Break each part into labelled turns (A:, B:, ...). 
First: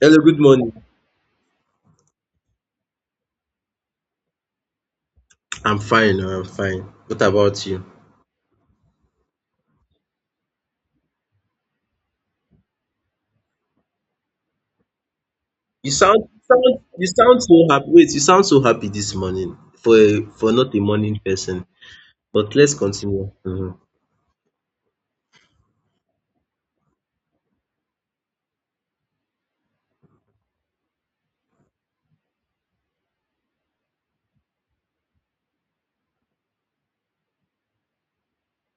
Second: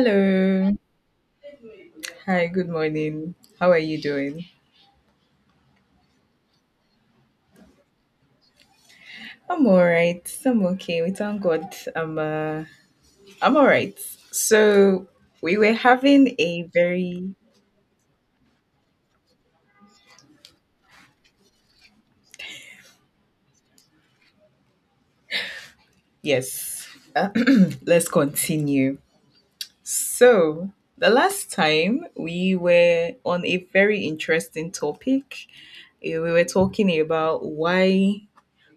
A: Hello, good morning.
B: Hi, good morning. How are you doing?
A: I'm fine. Oh, I'm fine. What about you?
B: I'm all right. I'm okay. We thank God. I'm I'm all right. So we were
A: You sound,
B: having a
A: you
B: very
A: sound so happy. Wait, you sound so happy this morning for for not a morning person. But let's continue. Mhm.
B: yes. Uh, let's continue. So the last time we were on a very interesting topic. We were talking about why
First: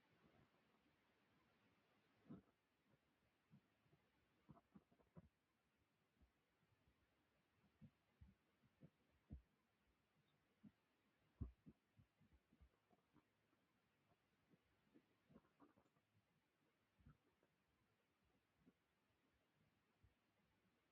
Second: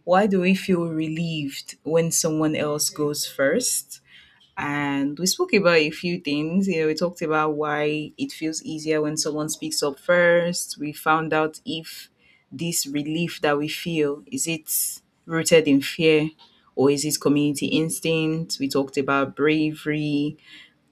B: why do we feel relieved when someone else goes first? And we spoke about a few things. You know, we talked about why it feels easier when someone speaks up first. We found out if this relief that we feel is it rooted in fear or is it community instinct. We talked about bravery,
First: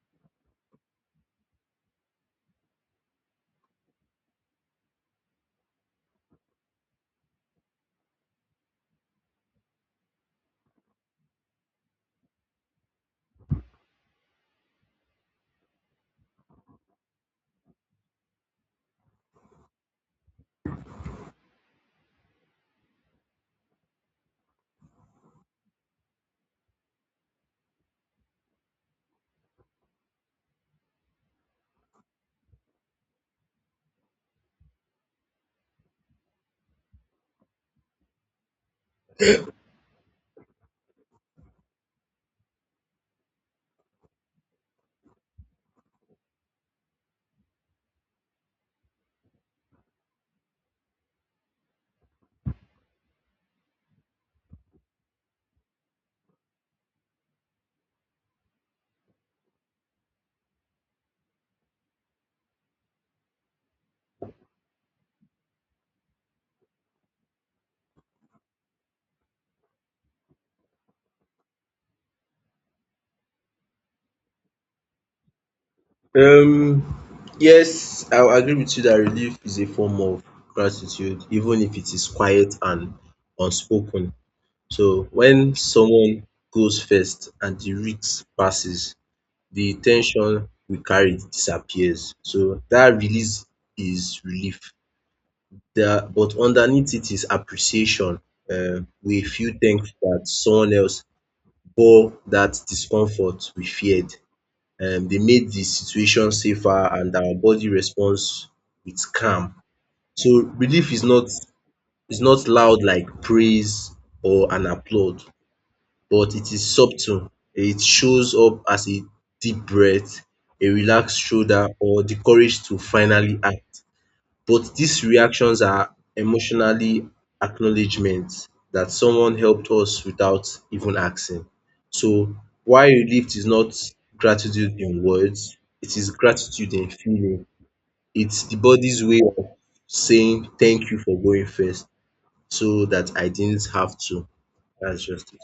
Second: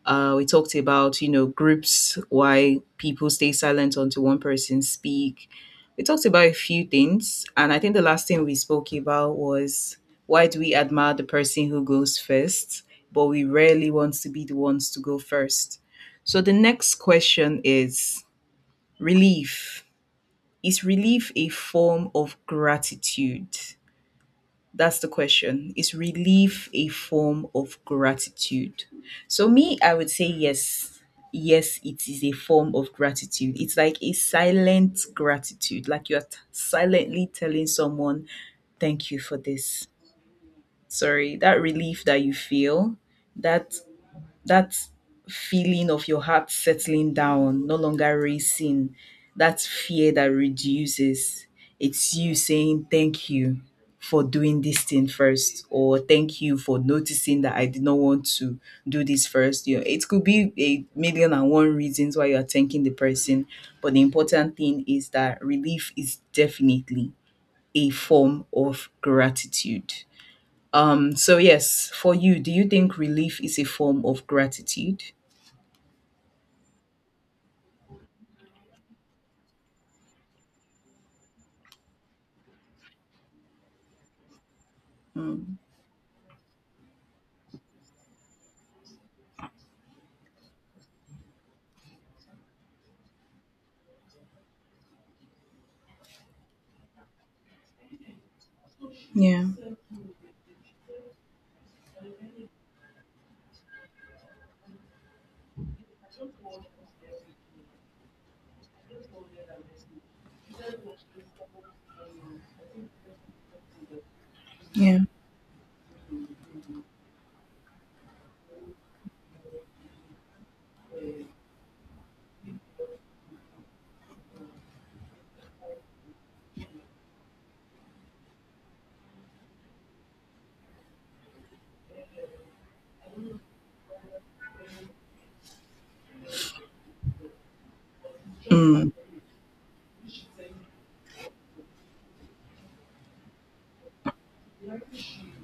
B: we talked about, you know, groups, why people stay silent until one person speak. We talked about a few things. And I think the last thing we spoke about was why do we admire the person who goes first, but we rarely want to be the ones to go first. So the next question is relief. Is relief a form of gratitude? That's the question. Is relief a form of gratitude? So, me, I would say yes. Yes, it is a form of gratitude. It's like a silent gratitude, like silently telling someone, thank you for this. Sorry, that relief that you feel, that that feeling of your heart settling down, no longer racing, that fear that reduces. It's you saying thank you for doing this thing first, or thank you for noticing that I did not want to do this first. You know, it could be a million and one reasons why you are thanking the person, but the important thing is that relief is definitely a form of gratitude. So yes, for you, do you think relief is a form of gratitude?
A: Yes, I agree with you that relief is a form of gratitude, even if it is quiet and unspoken. So when
B: Mm.
A: someone goes first and the risk passes, the ten sion we carry disappears. So that release is relief. There, but underneath it is appreciation. We
B: Yeah,
A: feel thankful that someone else bore that discomfort we feared. They made the situation safer and our body responds with calm. So relief is not loud like praise or an
B: yeah.
A: applaud, but it is subtle. It shows up as a deep breath, a relaxed shoulder, or the courage to finally act, but these reactions are emotionally acknowledgment that someone helped us without even asking. So why relief is not gratitude in words, it is gratitude in feeling. It's the
B: Mm,
A: body's way of saying thank you for going first so that I didn't have to. That's just it.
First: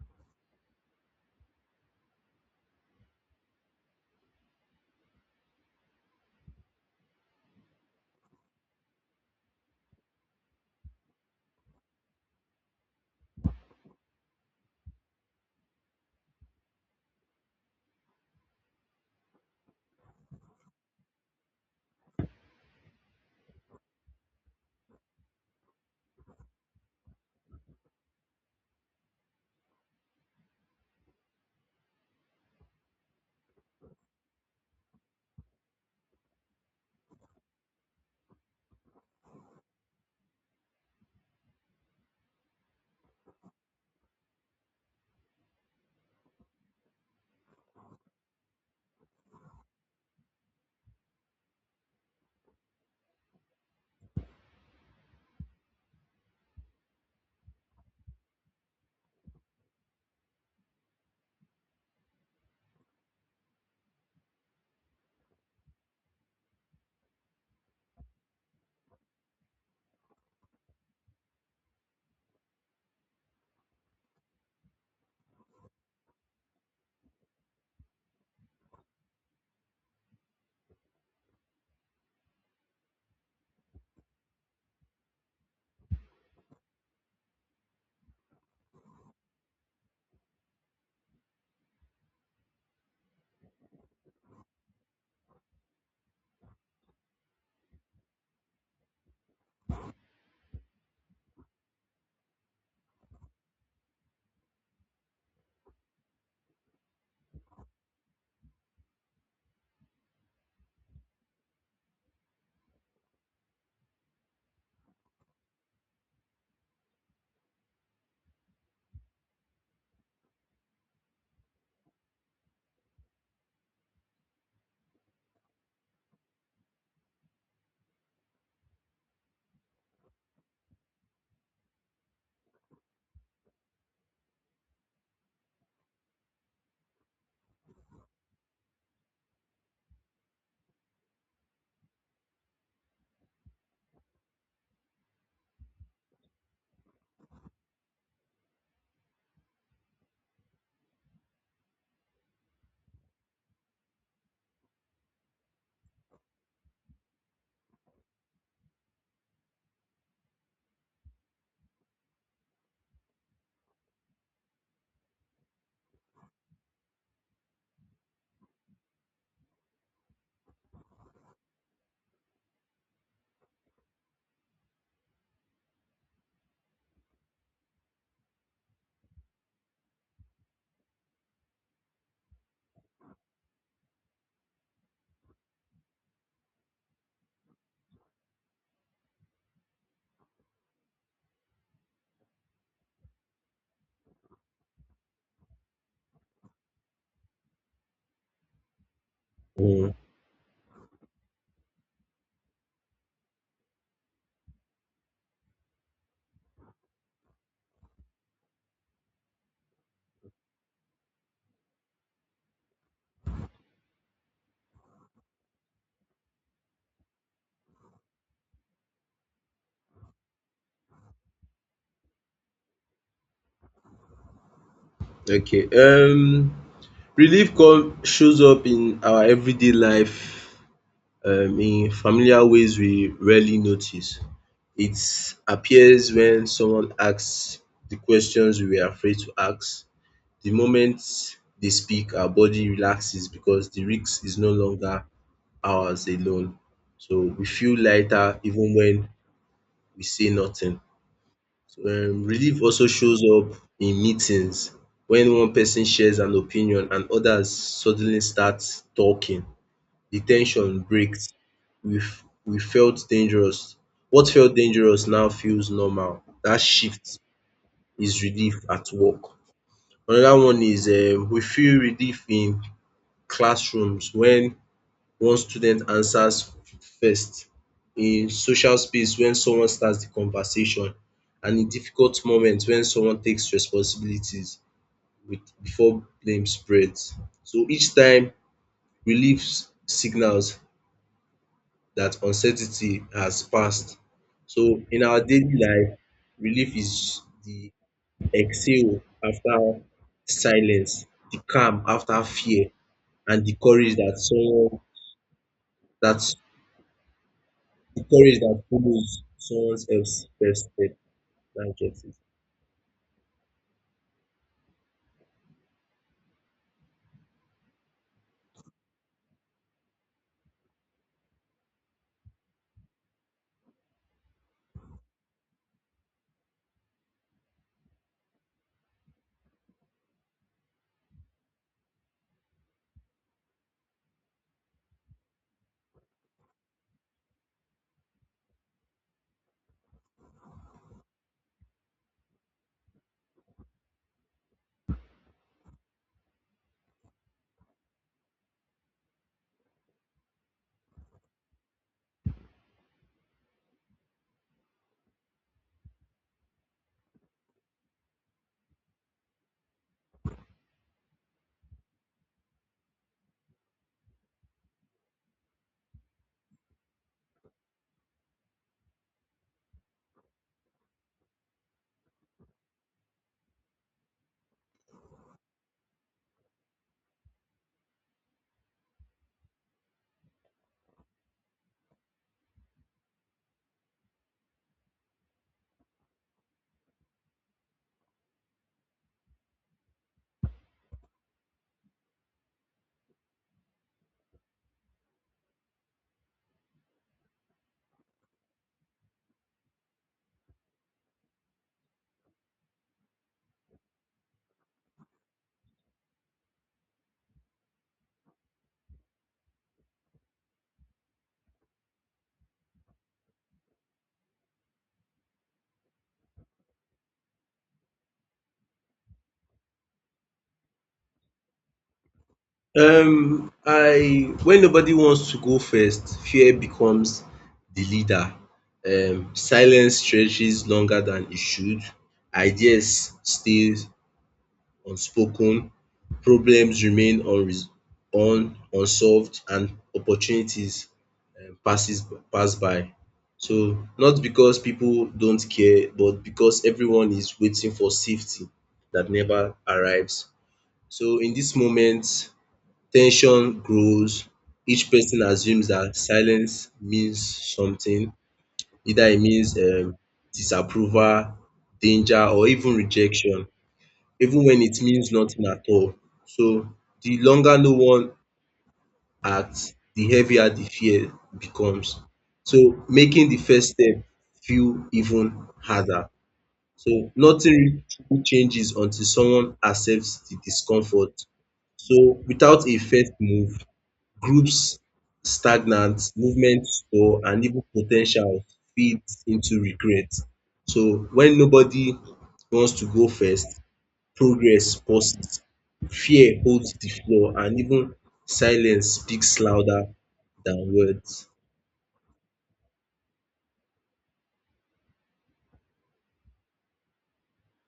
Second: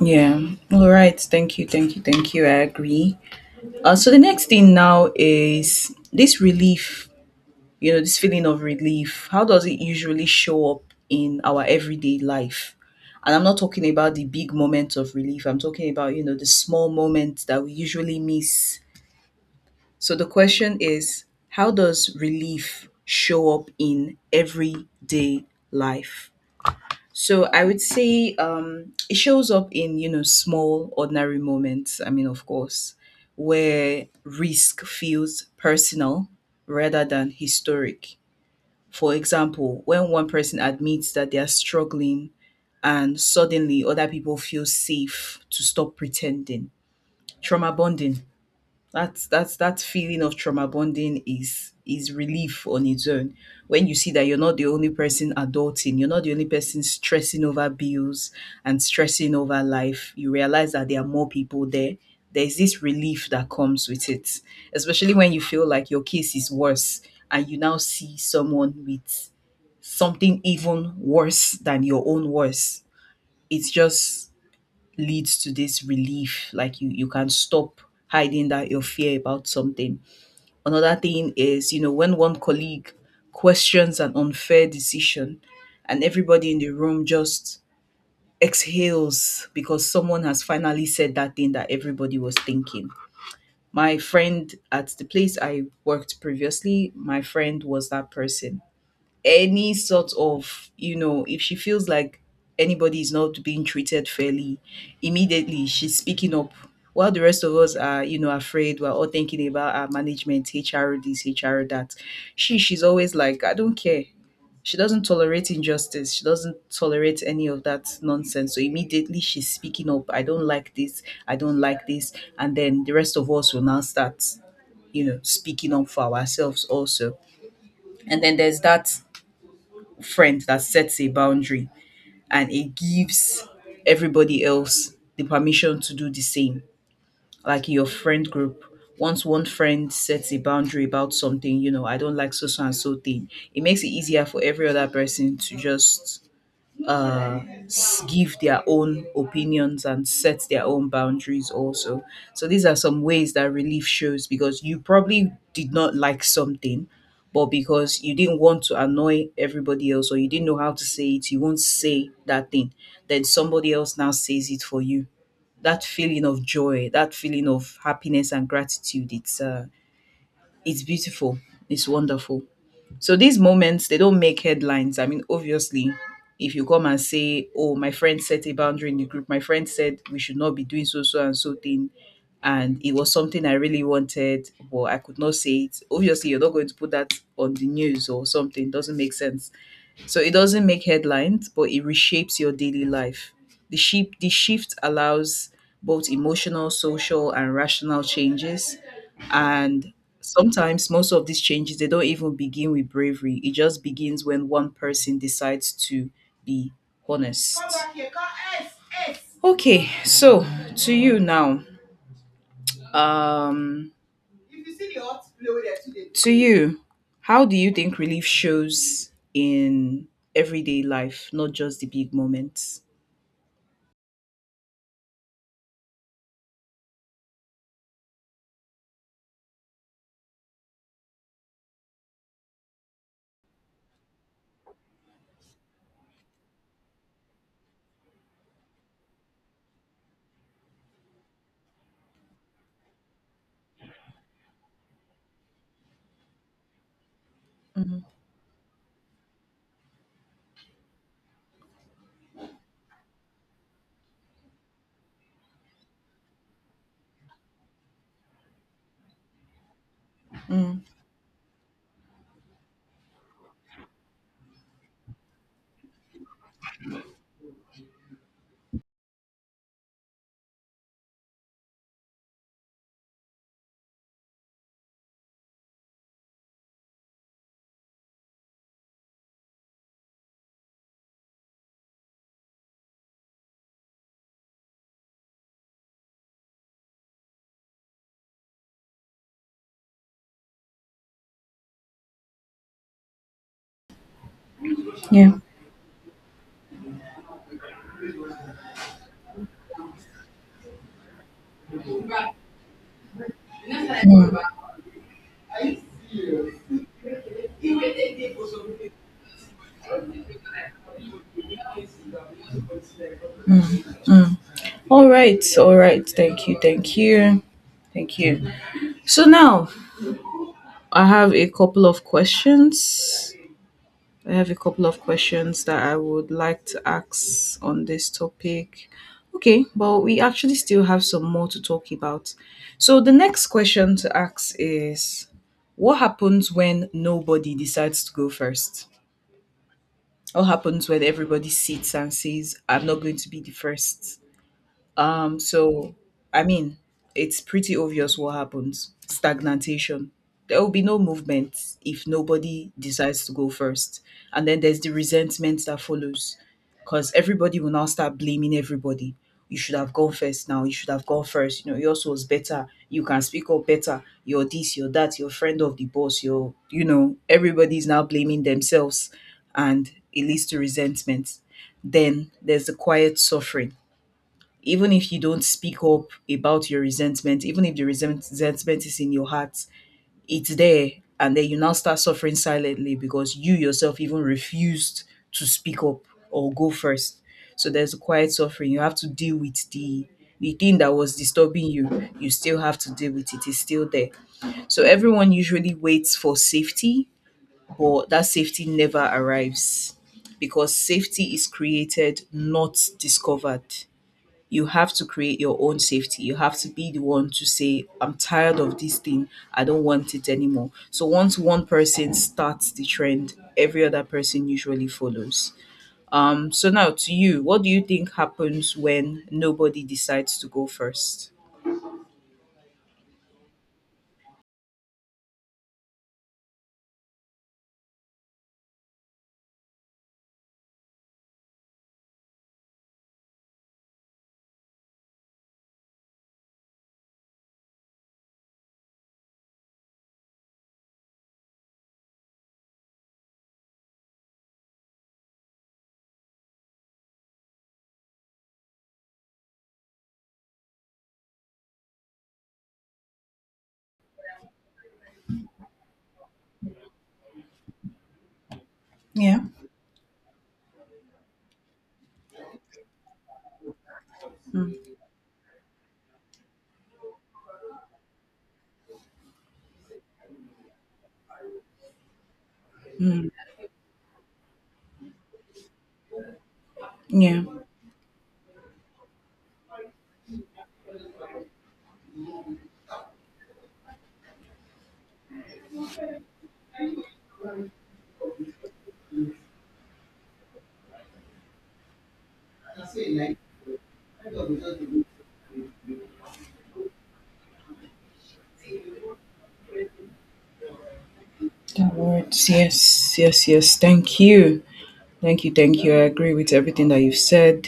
B: yeah. All right. Thank you. Thank you. Thank you. I agree. So the next thing now is this relief, you know, this feeling of relief. How does it usually show up in our everyday life? And I'm not talking about the big moments of relief. I'm talking about, you know, the small moments that we usually miss. So the question is, how does relief show up in everyday life? So I would say it shows up in you know small ordinary moments. I mean, of course, where risk feels personal rather than historic. For example, when one person admits that they are struggling, and suddenly other people feel safe to stop pretending. Trauma bonding, that's that feeling of trauma bonding is relief on its own. When you see that you're not the only person adulting, you're not the only person stressing over bills and stressing over life, you realize that there are more people there. There's this relief that comes with it, especially when you feel like your case is worse and you now see someone with something even worse than your own worse. It's just leads to this relief like you can stop hiding that your fear about something. Another thing is, you know, when one colleague questions an unfair decision and everybody in the room just exhales because someone has finally said that thing that everybody was thinking. My friend at the place I worked previously, my friend was that person. Any sort of, you know, if she feels like anybody is not being treated fairly, immediately she's speaking up while the rest of us are, you know, afraid. We're all thinking about our management, HR this, HR that. She's always like, I don't care. She doesn't tolerate injustice. She doesn't tolerate any of that nonsense. So immediately she's speaking up, I don't like this, I don't like this. And then the rest of us will now start, you know, speaking up for ourselves also. And then there's that friend that sets a boundary and it gives everybody else the permission to do the same. Like in your friend group, once one friend sets a boundary about something, you know, I don't like so so and so thing, it makes it easier for every other person to just uh, give their own opinions and set their own boundaries also. So these are some ways that relief shows because you probably did not like something, but because you didn't want to annoy everybody else or you didn't know how to say it, you won't say that thing. Then somebody else now says it for you. That feeling of joy, that feeling of happiness and gratitude, it's beautiful. It's wonderful. So these moments, they don't make headlines. I mean, obviously, if you come and say, oh, my friend set a boundary in the group, my friend said we should not be doing so, so, and so thing. And it was something I really wanted, but I could not say it. Obviously, you're not going to put that on the news or something. Doesn't make sense. So it doesn't make headlines, but it reshapes your daily life. The shift allows both emotional, social, and rational changes. And
A: Mm,
B: sometimes most of these changes they don't even begin with bravery. It just begins when one person decides to be honest. Okay, so to you now. Um to you, how do you think relief shows in everyday life, not just the big moments?
A: okay. Relief come shows up in our everyday life in familiar ways we rarely notice. It appears when someone asks the questions we were afraid to ask. The moment they speak, our body relaxes because the risk is no longer ours alone. So we feel
B: Mm,
A: lighter even when we say nothing. So, relief also shows up in meetings when one person shares an opinion and others suddenly start talking. The tension
B: mm,
A: breaks. We felt dangerous. What felt dangerous now feels normal. That shift is relief at work. Another one is we feel relief in classrooms when one student answers first, in social space when someone starts the conversation, and in difficult moments when someone takes responsibilities with before blame spreads. So each time relief signals that uncertainty has passed. So in our
B: yeah.
A: daily life, relief is the exhale after silence, the calm after fear, and the courage that someone that's the courage that follows someone else's first step. That's just it.
B: All right. All right. Thank you. Thank you. Thank you. So now I have a couple of questions. I have a couple of questions that I would like to ask on this topic. Okay, but we actually still have some more to talk about. So the next question to ask is what happens when nobody decides to go first? What happens when everybody sits and says, I'm not going to be the first? So I mean, it's pretty obvious what happens. Stagnation. There will be no movement if nobody decides to go first. And then there's the resentment that follows. Because everybody will now start blaming everybody. You should have gone first now. You should have gone first. You know, yours was better. You can speak up better. You're this, you're that, you're friend of the boss, you're you know, everybody's now blaming themselves and it leads to resentment. Then there's the quiet suffering even if you don't speak up about your resentment, even if the resentment is in your heart, it's there. And then you now start suffering silently because you yourself even refused to speak up or go first. So there's a quiet suffering. You have to deal with the thing that was disturbing you. You still have to deal with it. It's still there. So everyone usually waits for safety, but that safety never arrives because safety is created, not discovered. You have to create your own safety. You have to be the one to say, I'm tired of this thing. I don't want it anymore. So once one person starts the trend, every other person usually follows. So now to you, what do you think happens when nobody decides to go first?
A: I When nobody wants to go first, fear becomes the leader. Silence stretches longer than it should. Ideas stays unspoken, problems remain unsolved, and opportunities um passes pass by. So not because people don't care, but because everyone is waiting for safety that never arrives. So in this moment tension grows, each person assumes that silence means something, either it
B: Yeah.
A: means disapproval, danger, or even rejection, even when it means nothing at all. So the longer no one acts, the heavier the fear becomes, so
B: Hmm.
A: making the first step feel even harder. So
B: Yeah.
A: nothing really changes until someone accepts the discomfort. So without a first move, groups stagnant, movement stall, and even potential feeds into regret. So when nobody wants to go first, progress pauses, fear holds the floor, and even silence speaks louder than words.
B: The words. Yes. Yes, yes, yes. Thank you. Thank you, thank you. I agree with everything that you've said.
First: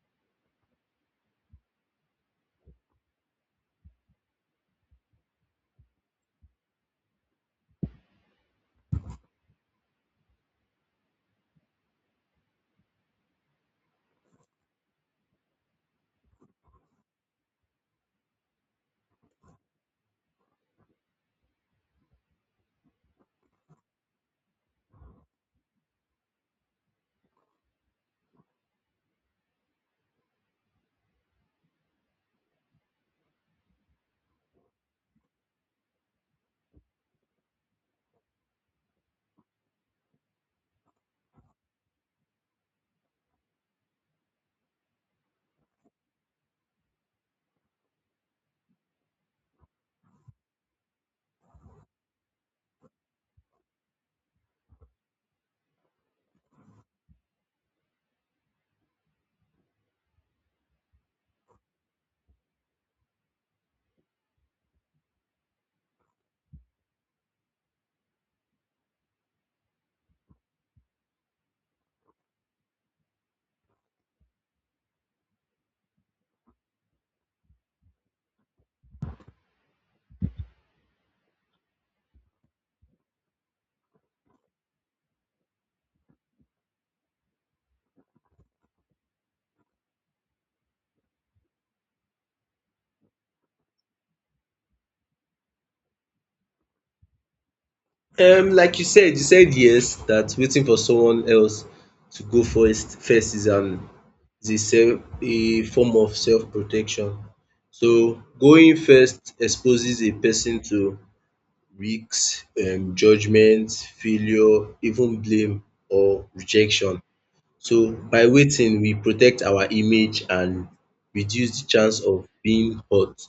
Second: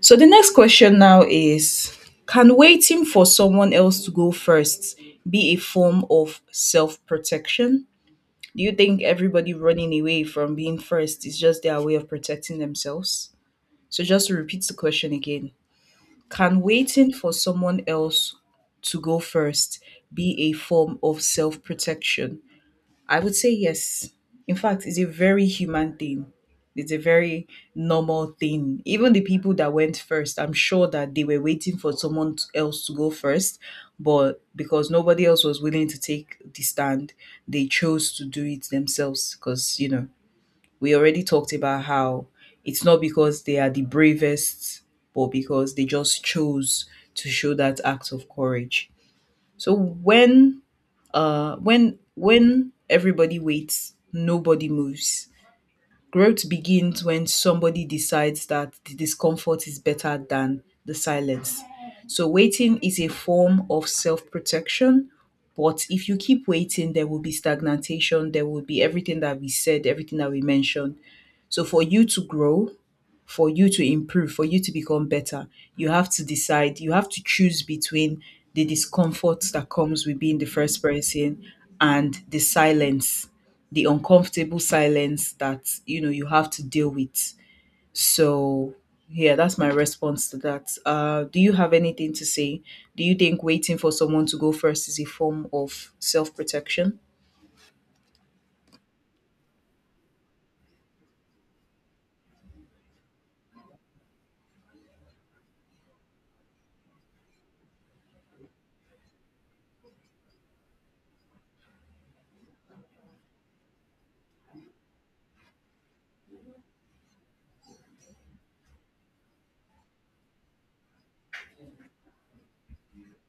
B: So the next question now is, can waiting for someone else to go first be a form of self protection? Do you think everybody running away from being first is just their way of protecting themselves? So just to repeat the question again, can waiting for someone else to go first be a form of self protection? I would say yes. In fact, it's a very human thing. It's a very normal thing. Even the people that went first, I'm sure that they were waiting for someone else to go first, but because nobody else was willing to take the stand, they chose to do it themselves. Because, you know, we already talked about how it's not because they are the bravest, but because they just chose to show that act of courage. So when everybody waits, nobody moves. Growth begins when somebody decides that the discomfort is better than the silence. So waiting is a form of self-protection, but if you keep waiting, there will be stagnation, there will be everything that we said, everything that we mentioned. So for you to grow, for you to improve, for you to become better, you have to decide, you have to choose between the discomfort that comes with being the first person and the silence, the uncomfortable silence that you know you have to deal with. So yeah, that's my response to that. Do you have anything to say? Do you think waiting for someone to go first is a form of self protection?
A: Like you said yes, that waiting for someone else to go first is an is a self a form of self protection. So going first exposes a person to risks, judgment, failure, even blame or rejection. So by waiting we protect our image and reduce the chance of being hurt.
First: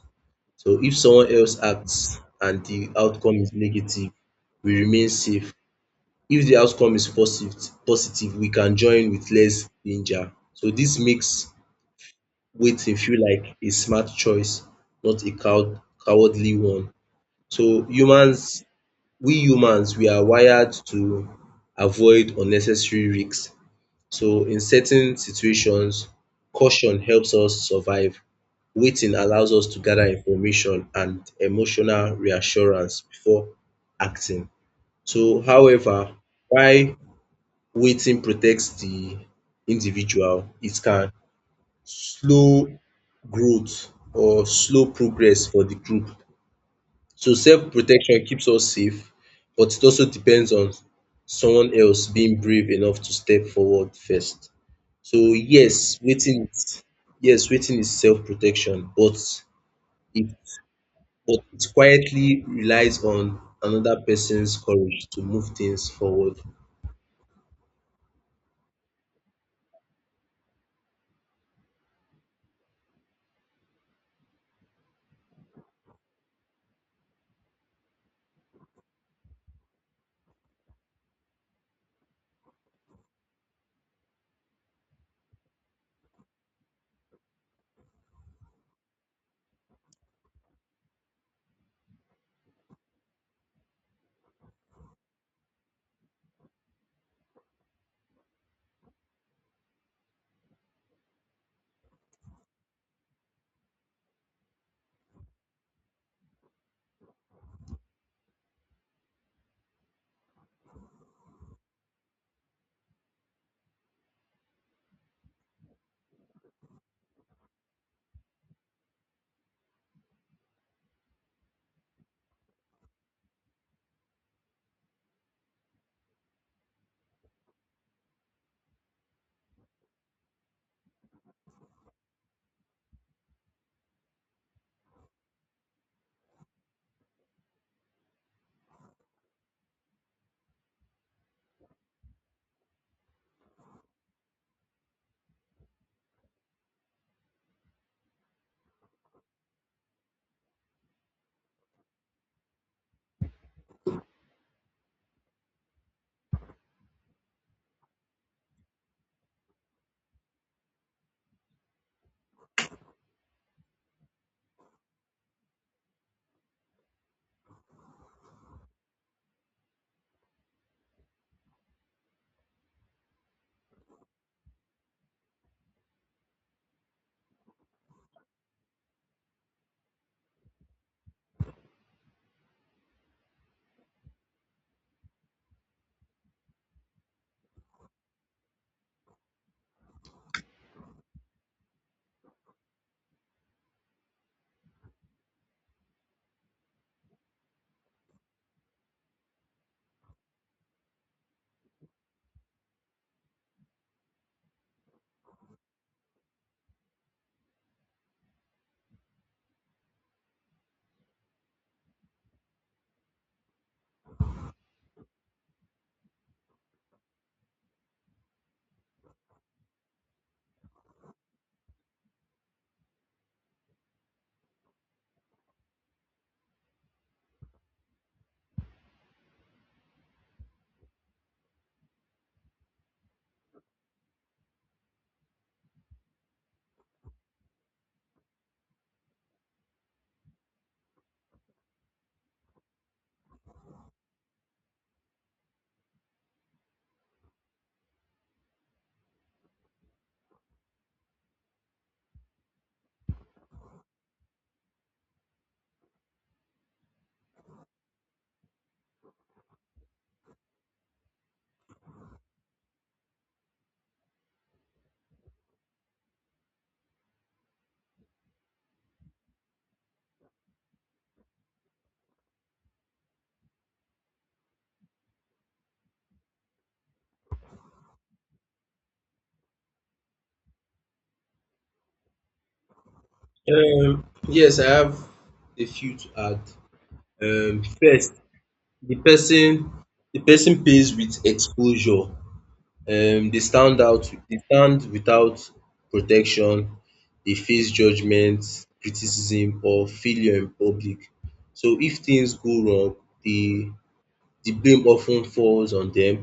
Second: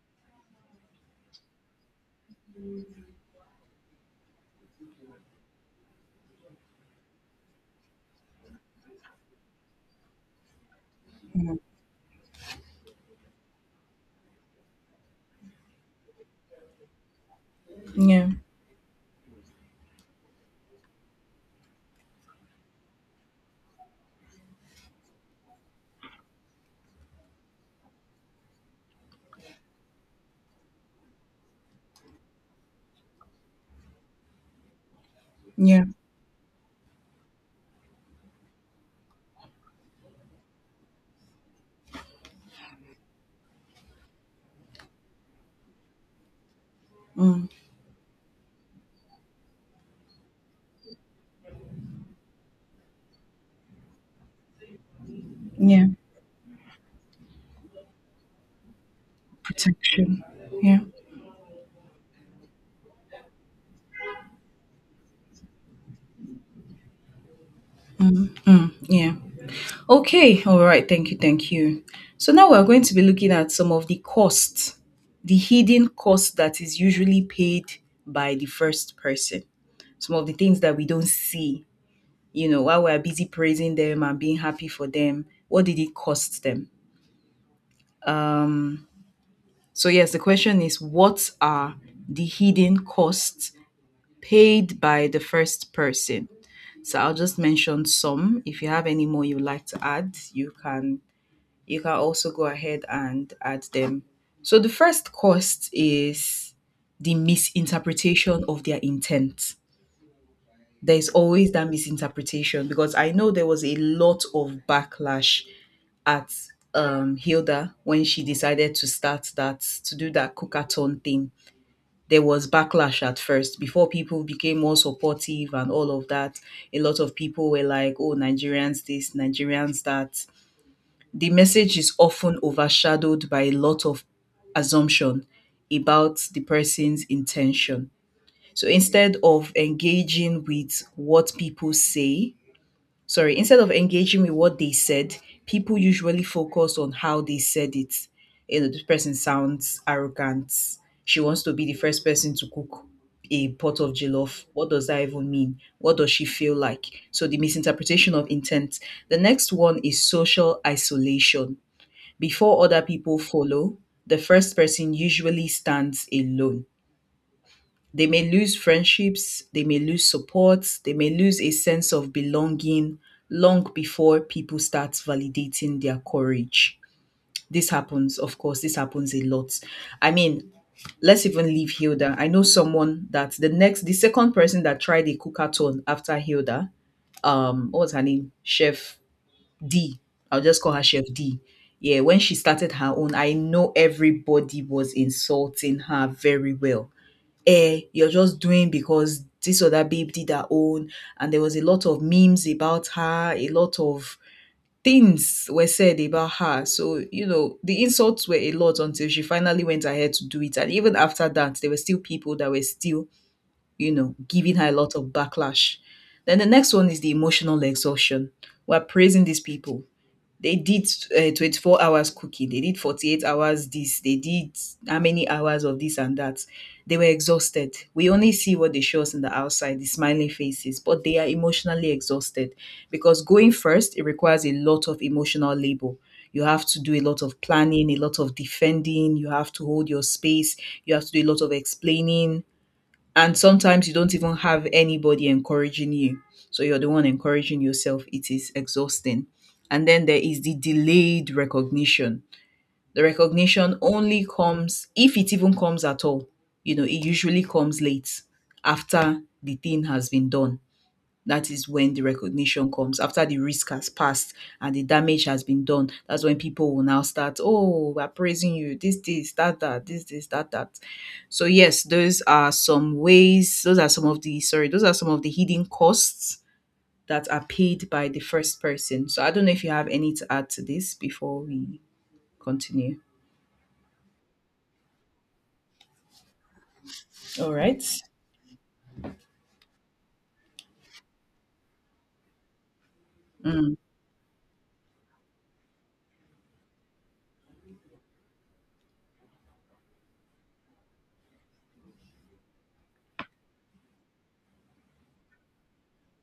A: So if someone else acts and the outcome is negative, we remain safe. If the outcome is positive, we can join with less danger. So this makes waiting feel like a smart choice, not a cowardly one. So
B: Yeah.
A: humans we are wired to avoid unnecessary risks. So in certain situations, caution helps us survive. Waiting allows us to gather information and emotional reassurance before acting. So
B: Yeah.
A: however, while waiting protects the individual, it can slow growth or slow progress for the group. So
B: Mm.
A: self-protection keeps us safe, but it also depends on someone else being brave enough to step forward first. So
B: Yeah.
A: yes, waiting is self-protection,
B: Protection.
A: it
B: Yeah.
A: but it quietly relies on another person's courage to move things forward.
B: Mm, yeah. Okay. All right. Thank you. Thank you. So now we're going to be looking at some of the costs, the hidden cost that is usually paid by the first person. Some of the things that we don't see, while we're busy praising them and being happy for them, what did it cost them? Um, yes, the question is what are the hidden costs paid by the first person? So, I'll just mention some. If you have any more you'd like to add, you can also go ahead and add them. So the first cost is the misinterpretation of their intent. There's always that misinterpretation because I know there was a lot of backlash at Hilda when she decided to do that cookathon thing. There was backlash at first before people became more supportive and all of that. A lot of people were like, oh, Nigerians this, Nigerians that, the message is often overshadowed by a lot of assumption about the person's intention. So instead of engaging with what they said, people usually focus on how they said it. You know, this person sounds arrogant. She wants to be the first person to cook a pot of jollof. What does that even mean? What does she feel like? So the misinterpretation of intent. The next one is social isolation. Before other people follow, the first person usually stands alone. They may lose friendships, they may lose support, they may lose a sense of belonging long before people start validating their courage. This happens, of course, this happens a lot. I mean, let's even leave Hilda. I know someone that the second person that tried a cookathon after Hilda, what was her name? Chef D. I'll just call her Chef D. Yeah, when she started her own, I know everybody was insulting her very well. Eh, you're just doing because this other babe did her own, and there was a lot of memes about her, a lot of things were said about her. So, you know, the insults were a lot until she finally went ahead to do it. And even after that, there were still people that were still, you know, giving her a lot of backlash. Then the next one is the emotional exhaustion. We're praising these people, they did 24 hours cooking. They did 48 hours this. They did how many hours of this and that. They were exhausted. We only see what they show us on the outside, the smiling faces, but they are emotionally exhausted because going first, it requires a lot of emotional labor. You have to do a lot of planning, a lot of defending. You have to hold your space. You have to do a lot of explaining, and sometimes you don't even have anybody encouraging you. So you're the one encouraging yourself. It is exhausting. And then there is the delayed recognition. The recognition only comes, if it even comes at all, you know, it usually comes late after the thing has been done. That is when the recognition comes, after the risk has passed and the damage has been done. That's when people will now start, oh, we're praising you, this, that, that, this, that, that. So yes, those are some of those are some of the hidden costs that are paid by the first person. So I don't know if you have any to add to this before we continue.
A: Yes, I have a few to add.
B: All right.
A: First, the person the person pays with exposure. They
B: Mm,
A: stand out. They stand without protection. They face judgment, criticism, or failure in public. So if things go wrong, they the blame often falls on them.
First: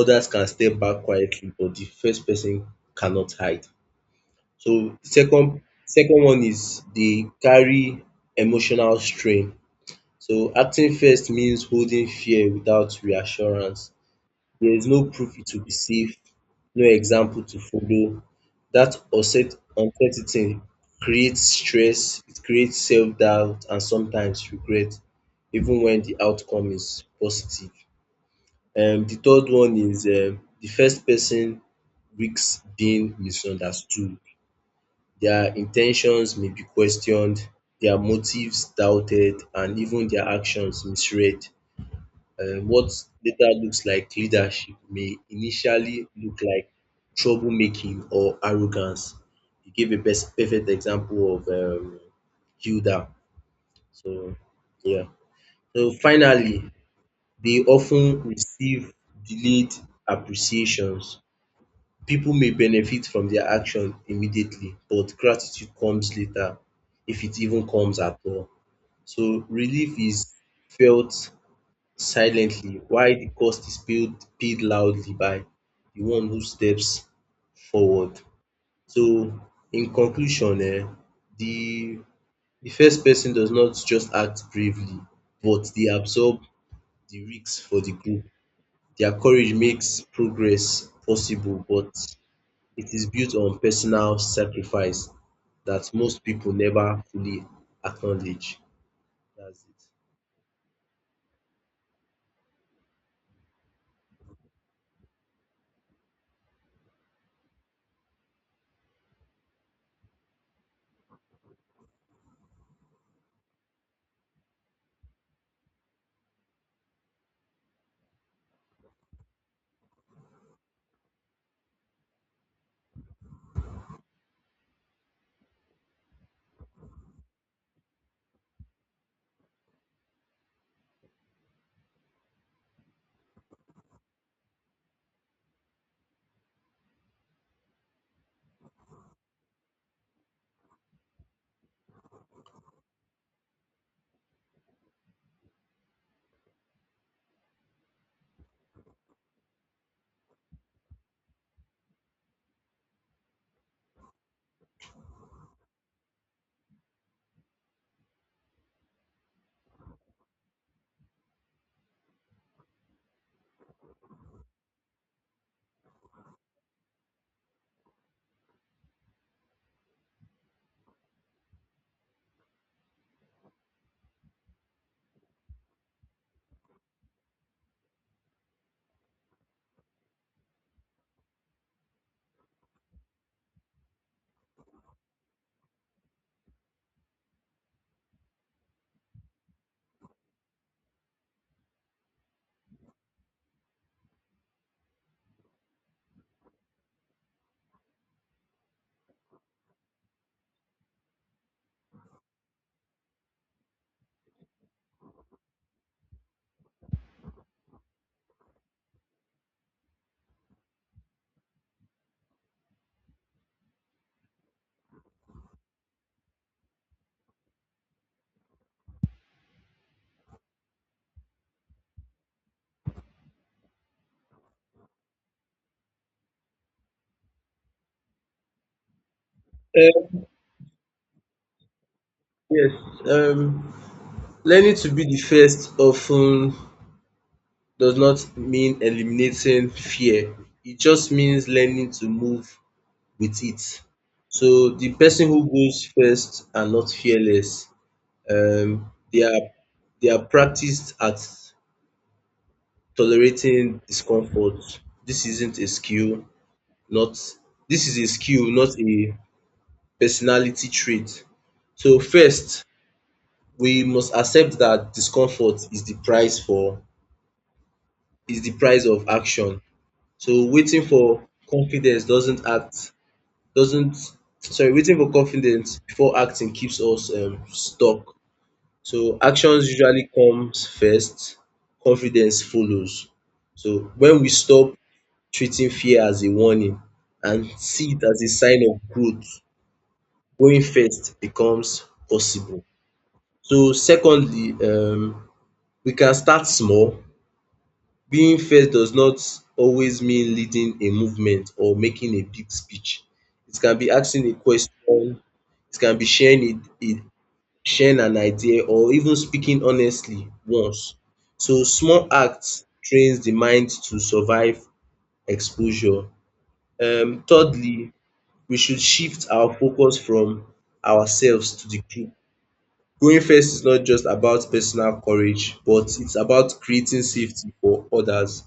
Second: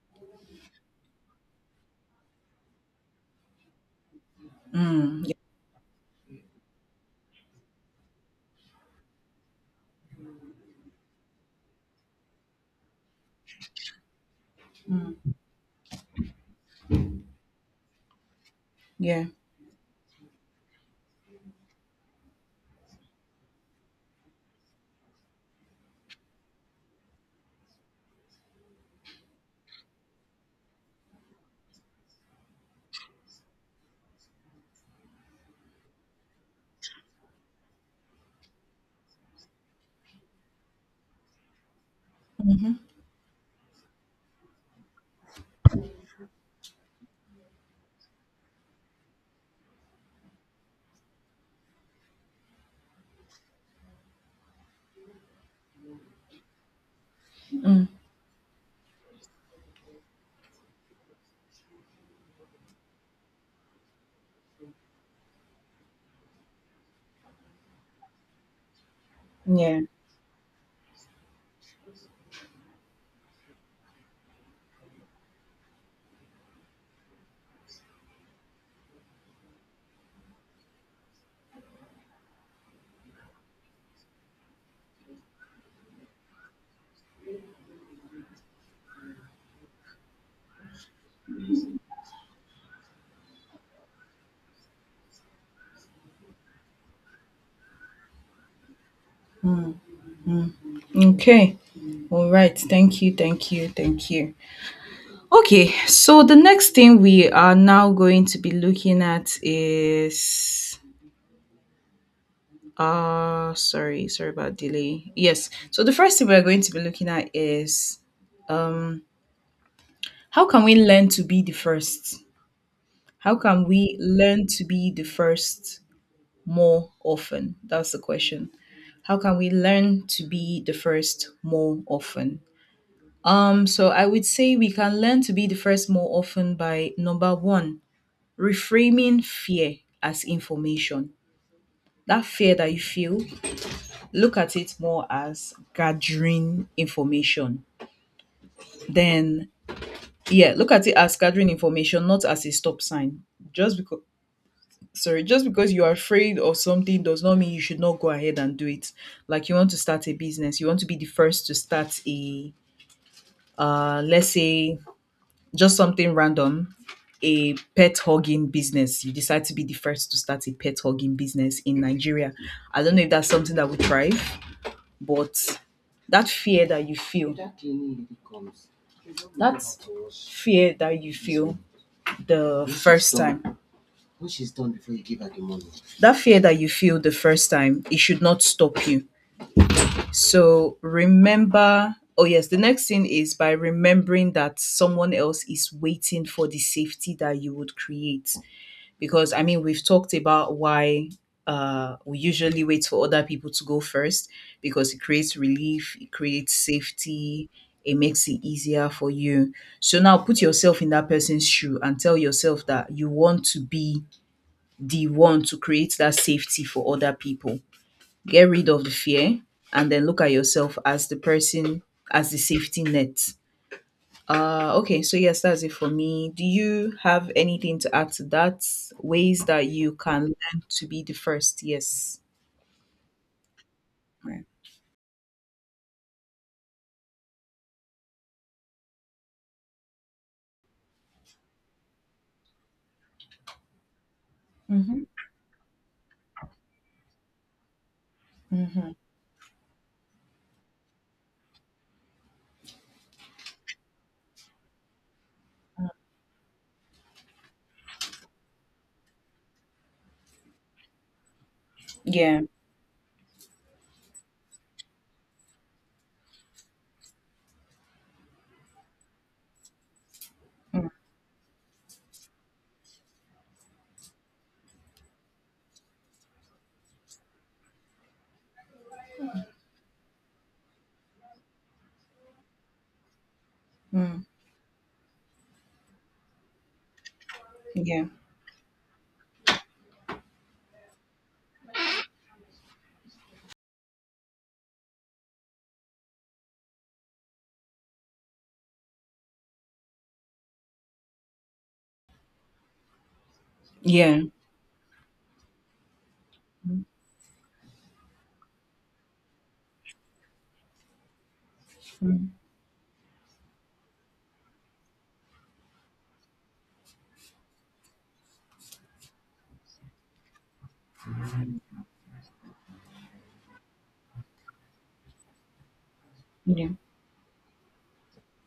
A: Others can step back quietly, but the first person cannot hide. So
B: mm, yeah.
A: second one is they carry emotional strain. So acting first means holding fear without reassurance. There is no
B: Mm,
A: proof it will be safe, no example to follow. That
B: yeah.
A: uncertainty creates stress, it creates self-doubt and sometimes regret even when the outcome is positive. The third one is the first person risks being misunderstood. Their intentions may be questioned, their motives doubted, and even their actions misread.
B: Hmm.
A: What later looks like leadership may initially look like troublemaking or arrogance. He gave a best perfect example of Hilda. So yeah. So finally, they
B: Mm,
A: often receive delayed appreciations. People may benefit from their action immediately, but gratitude comes later, if it even comes at all. So
B: yeah.
A: relief is felt silently, while the cost is paid loudly by the one who steps forward. So in conclusion, um, the the first person does not just act bravely, but they absorb the risks for the group. Their courage makes progress possible, but it is built on personal sacrifice that most people never fully acknowledge. That's
B: Mm. Okay. All right. Thank you. Thank you. Thank you. Okay. So the next thing we are now going to be looking at is sorry, sorry about delay. Yes. So the first thing we're going to be looking at is um how can we learn to be the first? How can we learn to be the first more often? That's the question. How can we learn to be the first more often? So I would say we can learn to be the first more often by number 1, reframing fear as information. That fear that you feel, look at it more as gathering information. Then, yeah, look at it as gathering information, not as a stop sign. Just because, just because you are afraid of something does not mean you should not go ahead and do it. Like you want to start a business, you want to be the first to start a, let's say, just something random. A pet hogging business. You decide to be the first to start a pet hogging business in Nigeria. I don't know if that's something that would thrive, but that fear that you feel, that fear that you feel the first time, that fear that you feel the first time, it should not stop you. So remember, oh, yes, the next thing is by remembering that someone else is waiting for the safety that you would create, because I mean we've talked about why we usually wait for other people to go first because it creates relief, it creates safety, it makes it easier for you. So now put yourself in that person's shoe and tell yourself that you want to be the one to create that safety for other people. Get rid of the fear and then look at yourself as the person, as the safety net. Okay, so yes, that's it for me. Do you have anything to add to that? Ways that you
A: it.
B: can learn to be the first? Yes.
A: Yes,
B: Right.
A: learning to be the first often does not mean eliminating fear. It just means learning to move with it. So the
B: Mm-hmm.
A: person who goes first are not fearless.
B: Mm-hmm.
A: They are practiced at tolerating discomfort. This isn't a skill, not this is a skill, not a personality trait. So
B: Yeah.
A: first, we must accept that discomfort is the price for is the price of action. So waiting for confidence doesn't act doesn't sorry waiting for confidence before acting keeps us stuck. So actions usually comes first, confidence follows. So when
B: Mm-hmm.
A: we stop treating fear as a warning and see it
B: Yeah.
A: as a sign of growth, going first becomes possible. So secondly, we can start small. Being first does not always mean leading a movement or making a big speech. It can be
B: Yeah.
A: asking a question, it can be sharing a sharing an idea, or even speaking honestly once. So small acts trains the mind to survive exposure. Thirdly, we should shift our focus from ourselves to the group. Going first is not just about personal courage, but it's about
B: Yeah.
A: creating safety for others.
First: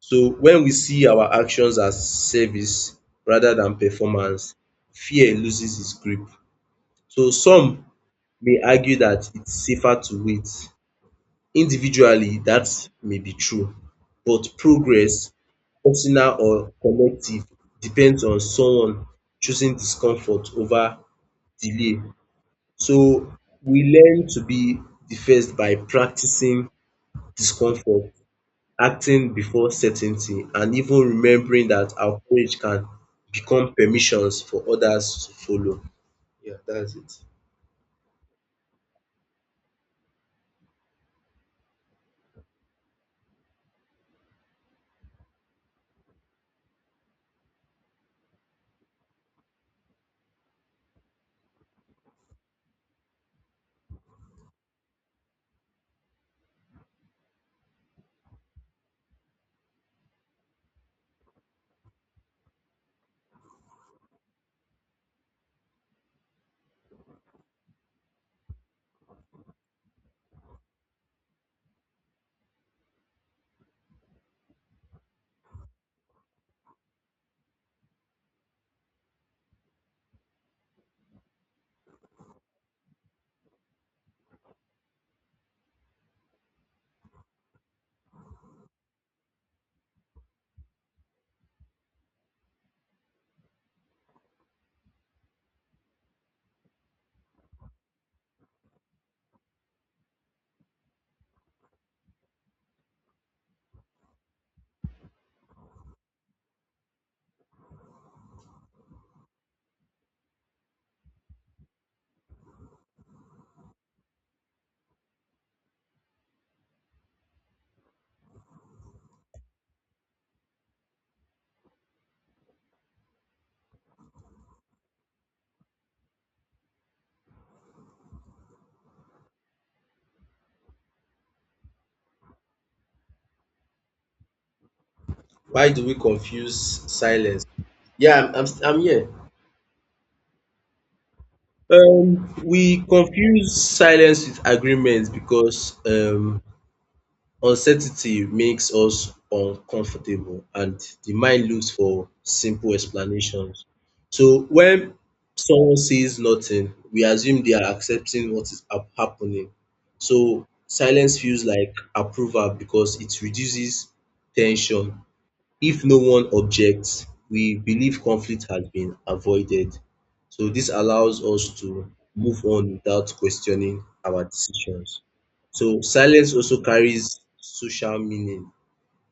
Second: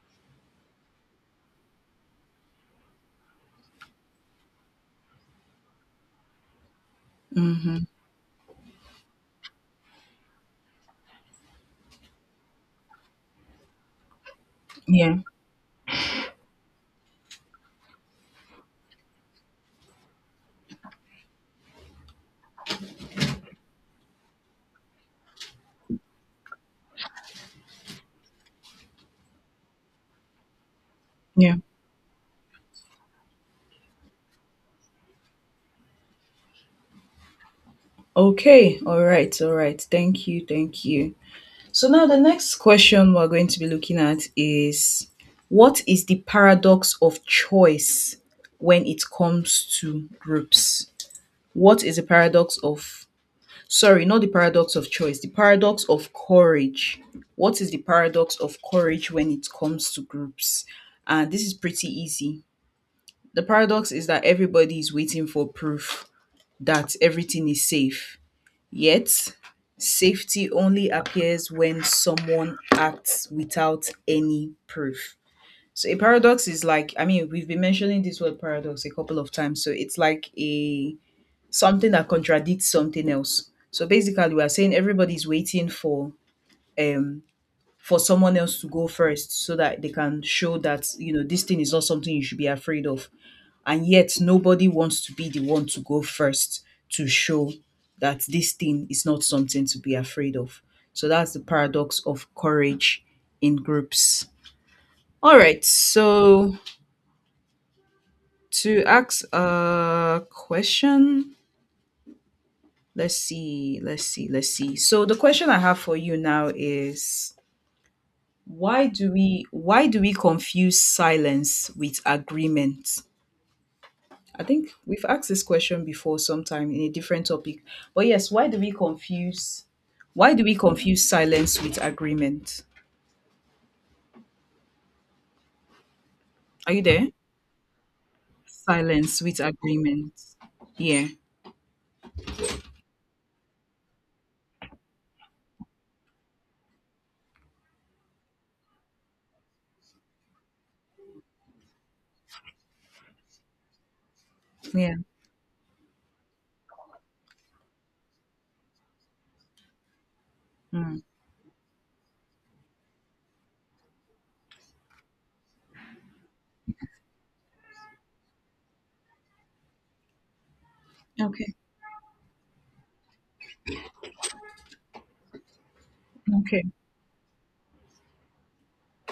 A: So when we see our actions as service rather than performance, fear loses its grip. So
B: Mm-hmm.
A: some may argue that it's safer to wait. Individually, that may be true, but
B: Yeah.
A: progress, personal or collective, depends on someone choosing discomfort over delay. So we learn to be the by practicing discomfort, acting before certainty, and even
B: Yeah.
A: remembering that our courage can become permissions for others to follow. Yeah, that's it.
B: Okay. All right. All right. Thank you. Thank you. So now the next question we're going to be looking at is what is the paradox of choice when it comes to groups? What is the paradox of Sorry, not the paradox of choice, the paradox of courage. What is the paradox of courage when it comes to groups? And this is pretty easy. The paradox is that everybody is waiting for proof that everything is safe. Yet, safety only appears when someone acts without any proof. So, a paradox is like, I mean, we've been mentioning this word paradox a couple of times. So, it's like a something that contradicts something else. So basically, we are saying everybody's waiting um for someone else to go first so that they can show that, you know, this thing is not something you should be afraid of, and yet nobody wants to be the one to go first to show that this thing is not something to be afraid of. So that's the paradox of courage in groups. All right, so to ask a question, let's see, let's see, let's see. So the question I have for you now is why do we confuse silence with agreement? I think we've asked this question before sometime in a different topic. But yes, why do we confuse silence with agreement?
A: Why do we confuse
B: Are you there?
A: silence? Yeah, I'm here.
B: Silence with agreement. Yeah.
A: We confuse silence with agreement because uncertainty makes us uncomfortable and the mind looks for simple explanations. So
B: Yeah.
A: when someone says nothing, we assume they are accepting what is happening. So
B: Mm.
A: silence feels like approval because it reduces tension. If no one objects, we believe conflict has been avoided. So this allows us
B: Okay.
A: to move on without questioning our decisions. So silence also
B: Okay.
A: carries social meaning.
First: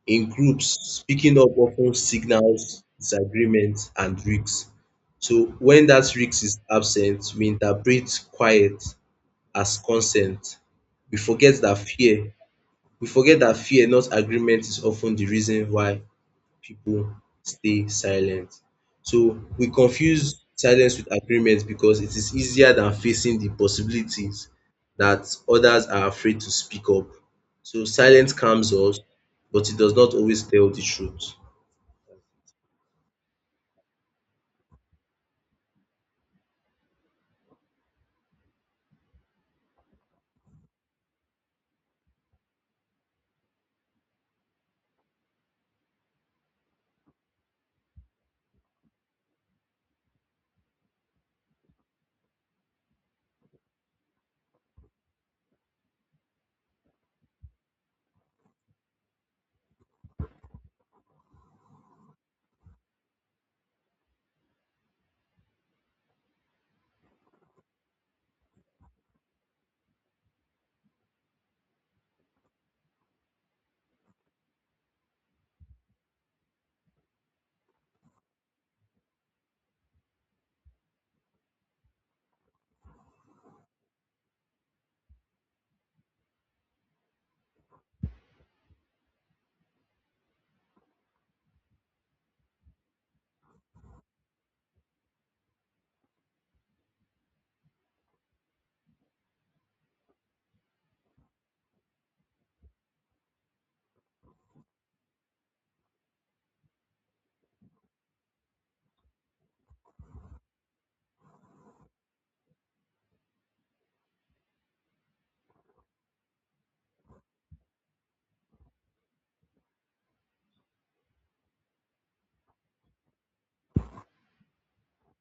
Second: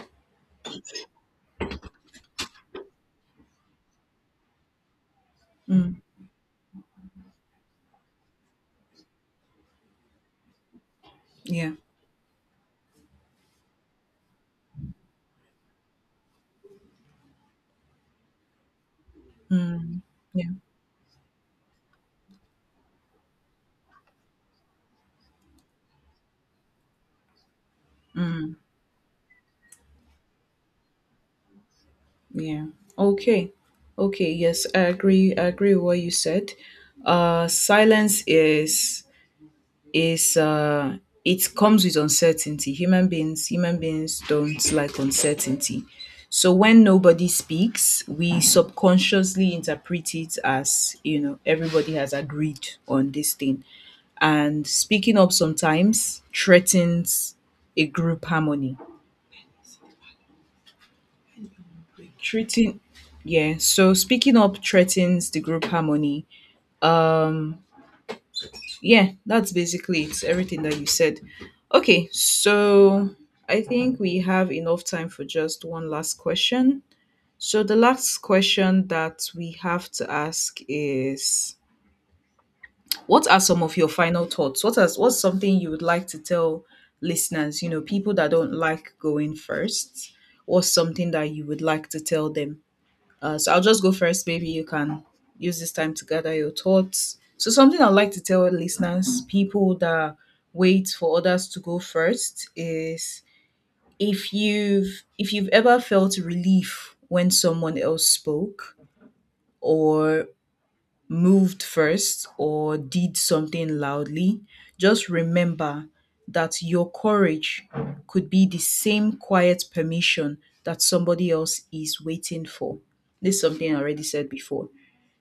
A: In groups, speaking up often signals disagreement and risks. So when
B: Mm.
A: that risk is absent, we interpret quiet as consent. We forget
B: Yeah.
A: that fear, we forget that fear, not agreement, is often the reason why people stay silent. So we
B: Mm.
A: confuse
B: Yeah.
A: silence with agreement because it is easier than facing the possibilities that others are afraid to speak up. So silence
B: Mm.
A: calms us, but it does not always tell the truth.
B: Yeah. Okay. Okay. Yes, I agree. I agree with what you said. Silence is is uh, it comes with uncertainty. Human beings don't like uncertainty. So when nobody speaks, we subconsciously interpret it as, you know, everybody has agreed on this thing, and speaking up sometimes threatens a group harmony. Treating yeah, so speaking up threatens the group harmony. um yeah, that's basically it, everything that you said. Okay, so I think we have enough time for just one last question. So the last question that we have to ask is, what are some of your final thoughts? What's something you would like to tell listeners, you know, people that don't like going first, or something that you would like to tell them? So I'll just go first. Maybe you can use this time to gather your thoughts. So, something I'd like to tell listeners, people that wait for others to go first, is if you've ever felt relief when someone else spoke or moved first or did something loudly, just remember that your courage could be the same quiet permission that somebody else is waiting for. This is something I already said before.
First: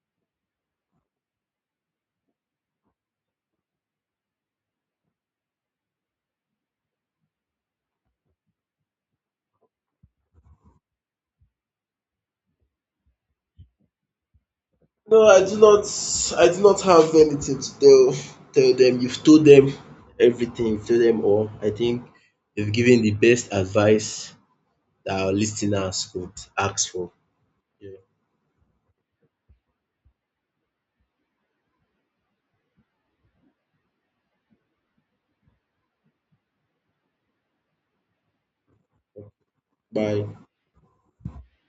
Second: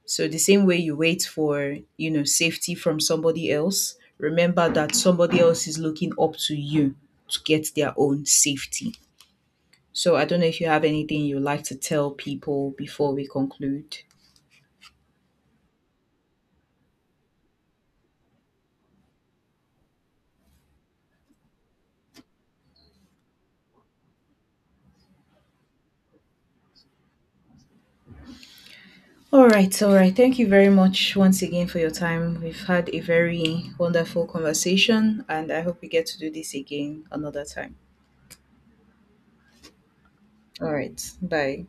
B: So the same way you wait for, you know, safety from somebody else, remember that somebody else is looking up to you to get their own safety. So I don't know if you have anything you'd like to tell people before we conclude.
A: No, I do not have anything to tell them. You've told them everything, you've told them all. I think you've given the best advice that our listeners could ask for. Yeah.
B: All right, all right. Thank you very much once again for your time. We've had a very wonderful conversation and I hope we get to do this again another time.
A: Bye.
B: All right. Bye.